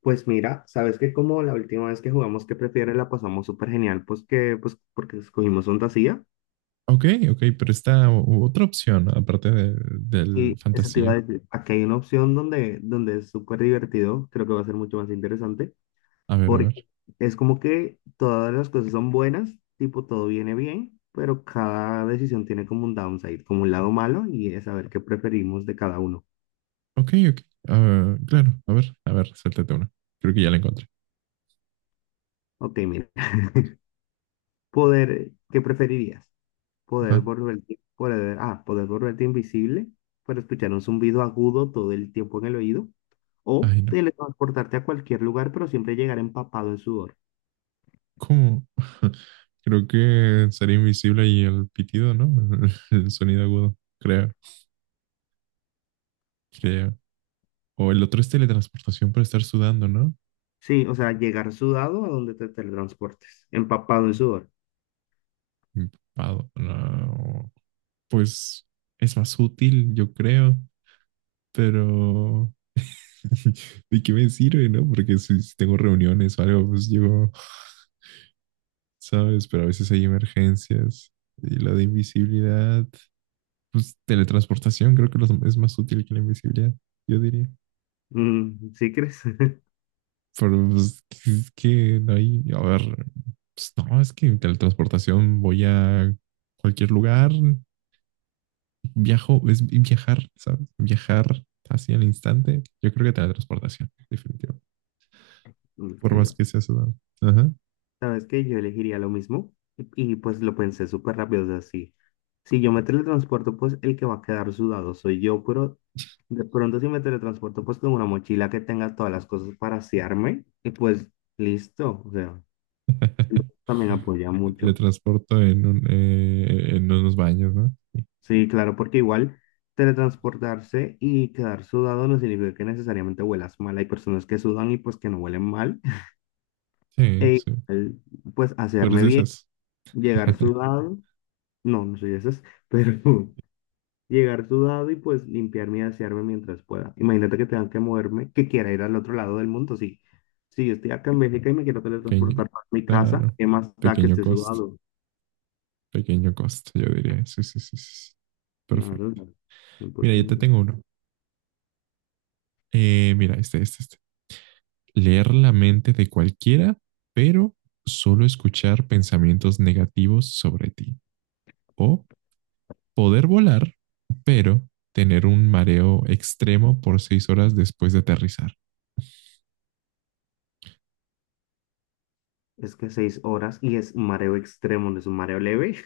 Pues mira, sabes que como la última vez que jugamos que prefieres la pasamos súper genial, pues porque escogimos fantasía Ok, ok, pero está otra opción aparte del y eso te iba a fantasía. decir, aquí hay una opción donde es súper divertido, creo que va a ser mucho más interesante, A ver, a porque ver. es como que todas las cosas son buenas, tipo todo viene bien, pero cada decisión tiene como un downside, como un lado malo y es saber qué preferimos de cada uno. Ok, ok. Ah, claro, a ver, suéltate una. Creo que ya la encontré. Ok, mira, ¿qué preferirías? Ajá. Poder volverte invisible para escuchar un zumbido agudo todo el tiempo en el oído. O Ay, no. teletransportarte a cualquier lugar, pero siempre llegar empapado en sudor. ¿Cómo? Creo que sería invisible y el pitido, ¿no? El sonido agudo. Creo, creo. O el otro es teletransportación por estar sudando, ¿no? Sí, o sea, llegar sudado a donde te teletransportes. Empapado en sudor. Empapado. No. Pues es más útil, yo creo. Pero ¿de qué me sirve, no? Porque si tengo reuniones o algo, pues llego, ¿sabes? Pero a veces hay emergencias. Y la de invisibilidad, pues teletransportación creo que es más útil que la invisibilidad, yo diría. Mm, ¿sí crees? Pero pues, es que no hay, a ver, pues no, es que en teletransportación voy a cualquier lugar, viajo, es viajar, ¿sabes? Viajar así al instante. Yo creo que teletransportación, definitivo. Ok, Por más que sea sudado. Ajá. sabes que yo elegiría lo mismo y pues lo pensé súper rápido, o sea, sí. Si yo me teletransporto, pues el que va a quedar sudado soy yo, pero de pronto si me teletransporto, pues con una mochila que tenga todas las cosas para asearme, y pues listo, o sea, siento que también apoya Me mucho. teletransporto en unos baños, ¿no? Sí, claro, porque igual teletransportarse y quedar sudado no significa que necesariamente huelas mal. Hay personas que sudan y pues que no huelen mal. Sí, E sí. igual, pues Tú eres asearme de bien, esas. llegar sudado, no soy esas, pero... llegar sudado y pues limpiarme y asearme mientras pueda. Imagínate que tenga que moverme, que quiera ir al otro lado del mundo. Sí, si yo estoy acá en Bélgica y me quiero Pequeño, teletransportar a mi casa, claro. ¿qué más da que Pequeño esté costo, sudado? pequeño costo, yo diría. Sí, sí, sí, sí, sí. Claro, Perfecto. Mira, yo te 100%. tengo uno. Mira, este. Leer la mente de cualquiera, pero solo escuchar pensamientos negativos sobre ti. O poder volar, pero tener un mareo extremo por 6 horas después de aterrizar. Es que 6 horas y es mareo extremo, no es un mareo leve.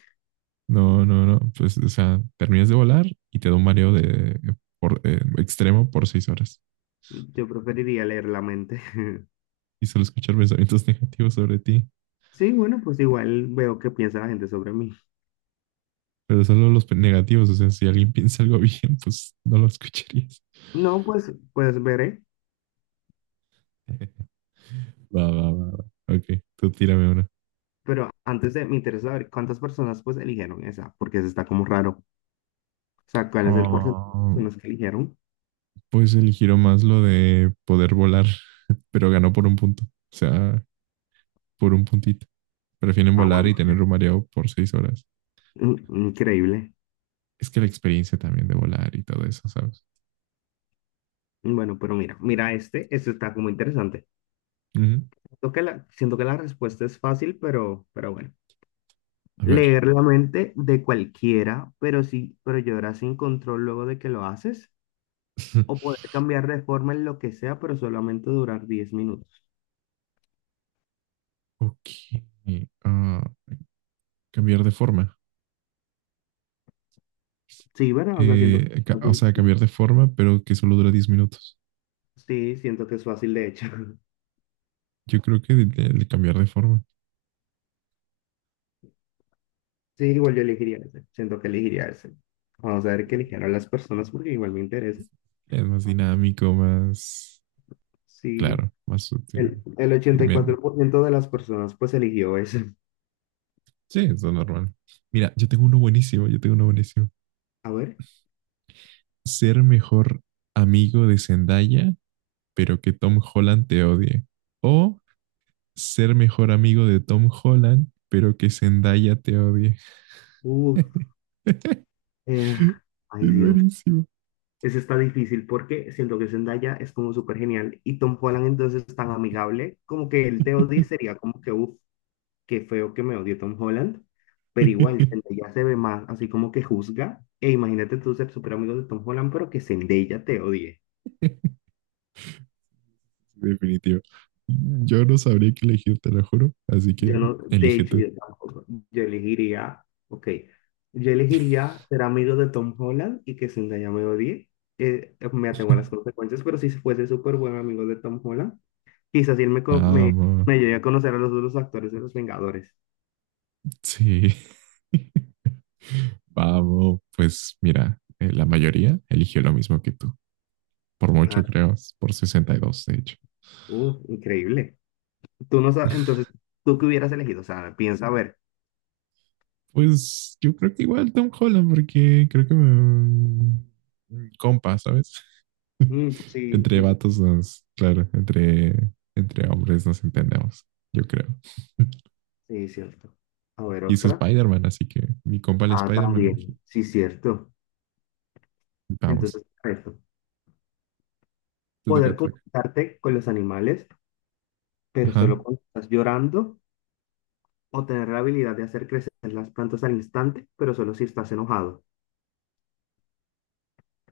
No, no, no. Pues, o sea, terminas de volar y te da un mareo extremo por 6 horas. Yo preferiría leer la mente. Y solo escuchar pensamientos negativos sobre ti. Sí, bueno, pues igual veo qué piensa la gente sobre mí. Pero solo los negativos. O sea, si alguien piensa algo bien, pues no lo escucharías. No, pues veré. Va, va, va, va. Ok, tú tírame una. Me interesa saber cuántas personas pues eligieron esa, porque eso está como raro. O sea, ¿cuál es el porcentaje de Ah, personas que eligieron? pues eligió más lo de poder volar, pero ganó por un punto. O sea, por un puntito. Prefieren Ah, volar y bueno, tener un mareo por 6 horas. Increíble. Es que la experiencia también de volar y todo eso, ¿sabes? Bueno, pero mira este, este está como interesante. Ujú. Siento que la respuesta es fácil, pero bueno. A ver. Leer la mente de cualquiera, pero llorar sin control luego de que lo haces. O poder cambiar de forma en lo que sea, pero solamente durar 10 minutos. Ok. Ah, cambiar de forma. Sí, ¿verdad? O sea, siento que es O sea, fácil. cambiar de forma, pero que solo dura 10 minutos. Sí, siento que es fácil, de hecho. Yo creo que el cambiar de forma Sí, igual yo elegiría ese. Siento que elegiría ese. Vamos a ver qué eligieron las personas porque igual me interesa. es más dinámico, más Sí, claro, más sutil. el Y ochenta y cuatro por ciento de las personas pues eligió ese. sí, eso es normal. Mira, yo tengo uno buenísimo, yo tengo uno buenísimo. A ver, Ser mejor amigo de Zendaya, pero que Tom Holland te odie. O ser mejor amigo de Tom Holland, pero que Zendaya te odie. uf, eh, ay Es Dios, buenísimo. ese está difícil porque siento que Zendaya es como súper genial y Tom Holland entonces es tan amigable, como que el te odie sería como que, uff, qué feo que me odie Tom Holland, pero igual Zendaya se ve más así como que juzga, e imagínate tú ser súper amigo de Tom Holland, pero que Zendaya te odie. Definitivo. Yo no sabría qué elegir, te lo juro. Así Yo que no, de elige hecho, tú. yo tampoco. Yo elegiría, ok, yo elegiría ser amigo de Tom Holland y que Zendaya me odie. Me atengo a las consecuencias, pero si fuese súper buen amigo de Tom Holland, quizás él me, co- me, Vamos. me llegue a conocer a los otros actores de Los Vengadores. Sí. Vamos. Pues mira, la mayoría eligió lo mismo que tú. Por Ah, mucho, creo. Por 62, de hecho. Increíble. Tú no sabes, entonces, ¿tú qué hubieras elegido? O sea, piensa a ver. Pues yo creo que igual Tom Holland, porque creo que me... compa, ¿sabes? Mm, sí, Entre sí, sí. vatos nos... Claro, entre hombres nos entendemos, yo creo. Sí, cierto. A ver, Y es otra. Spider-Man, así que mi compa el Ah, Spider-Man, también. imagínate. Sí, cierto. Vamos. Entonces, perfecto. Tutaca, Poder tutaca. comunicarte con los animales pero Ajá. solo cuando estás llorando o tener la habilidad de hacer crecer las plantas al instante, pero solo si estás enojado.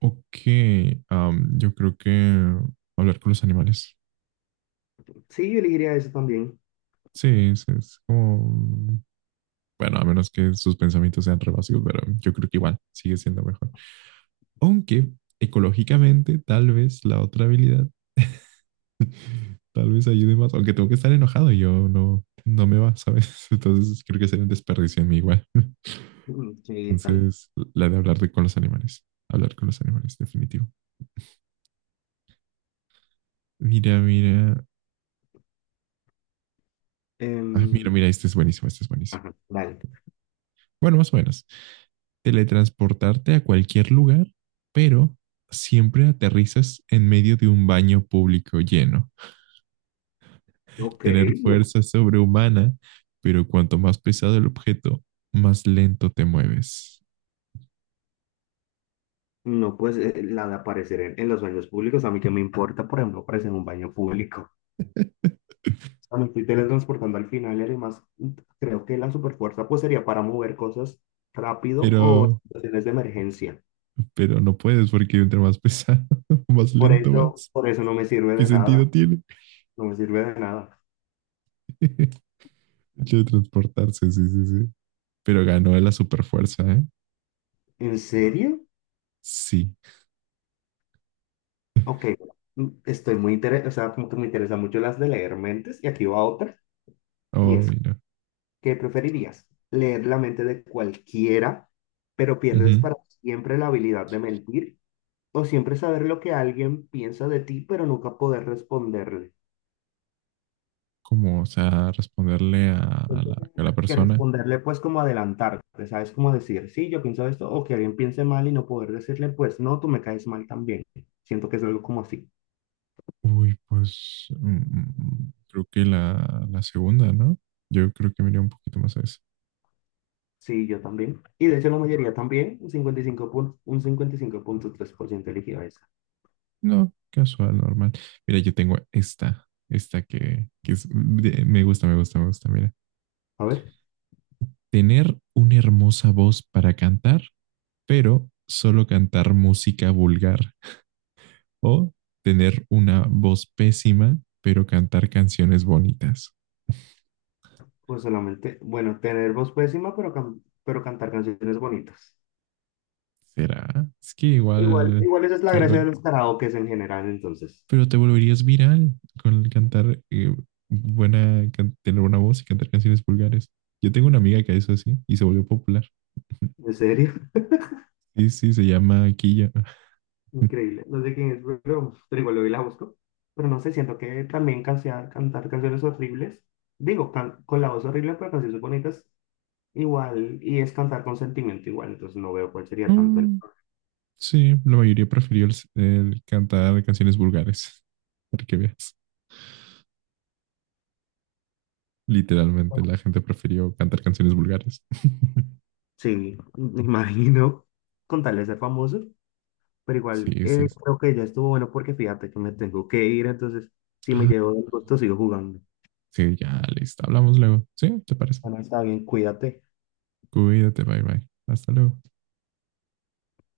Ok. Yo creo que hablar con los animales. Sí, yo elegiría eso también. Sí, es como. Bueno, a menos que sus pensamientos sean re básicos, pero yo creo que igual sigue siendo mejor. Aunque ecológicamente, tal vez la otra habilidad, tal vez ayude más. Aunque tengo que estar enojado y yo no, no me va, ¿sabes? Entonces creo que sería un desperdicio en mí igual. Mm, sí, tal. Entonces, la de hablar con los animales. Hablar con los animales, definitivo. Mira, mira. Ah, mira, Em, mira, este es buenísimo, este es buenísimo. ajá, vale. Bueno, más o menos. Teletransportarte a cualquier lugar, pero siempre aterrizas en medio de un baño público lleno. Ok, Tener no, fuerza sobrehumana, pero cuanto más pesado el objeto, más lento te mueves. La de aparecer en los baños públicos, a mí que me importa, por ejemplo, aparecer en un baño público. O sea, me estoy teletransportando al final y además creo que la superfuerza pues sería para mover cosas rápido o en Pero, situaciones de emergencia. pero no puedes porque entre más pesado, más lento vas. Por eso no me sirve ¿Qué de sentido nada, tiene? no me sirve de nada. Hecho de transportarse, sí, sí, sí. Pero ganó la superfuerza, ¿eh? ¿En serio? Sí. Ok, estoy muy interesado, o sea, como que me interesan mucho las de leer mentes, y aquí va otra, Ay, y oh, es, no. ¿qué preferirías? ¿Leer la mente de cualquiera, pero Uh pierdes -huh. para siempre la habilidad de mentir? ¿O siempre saber lo que alguien piensa de ti, pero nunca poder responderle? Como, o sea, responderle a Siento la, Que a la que persona. responderle, pues, como adelantarte, ¿sabes? Como decir, sí, yo pienso esto, o que alguien piense mal y no poder decirle, pues, no, tú me caes mal también. Siento que es algo como así. Uy, pues creo que la segunda, ¿no? Yo creo que me iría un poquito más a eso. Sí, yo también. Y de hecho la mayoría también, un 55,3% eligió esa. No, casual, normal. Mira, yo tengo esta, esta que es, me gusta, me gusta, me gusta. Mira, A ver, tener una hermosa voz para cantar, pero solo cantar música vulgar. O tener una voz pésima, pero cantar canciones bonitas. pues solamente, bueno, tener voz pésima, pero cantar canciones bonitas. ¿Será? Es que Igual, igual igual esa es la caigo. gracia de los karaokes en general, entonces. Pero te volverías viral con el cantar, buena, tener buena voz y cantar canciones vulgares. Yo tengo una amiga que hizo así y se volvió popular. En serio, Sí, sí, se llama Killa. increíble. No sé quién es, pero igual hoy la busco. Pero no sé, siento que también cantar canciones horribles, digo, con la voz horrible, pero canciones bonitas, igual, y es cantar con sentimiento igual, entonces no veo cuál sería tanto el... Mm, sí, la mayoría prefirió el cantar canciones vulgares. Para que veas. Literalmente, la gente prefirió cantar canciones vulgares. Sí, me imagino, con tal de ser famoso, pero igual Sí, sí, sí. creo que ya estuvo bueno porque fíjate que me tengo que ir, entonces si me Ah, llevo el gusto sigo jugando. sí, ya, listo. Hablamos luego. ¿Sí? ¿Te parece? Bueno, está bien, cuídate. Cuídate, bye bye. Hasta luego.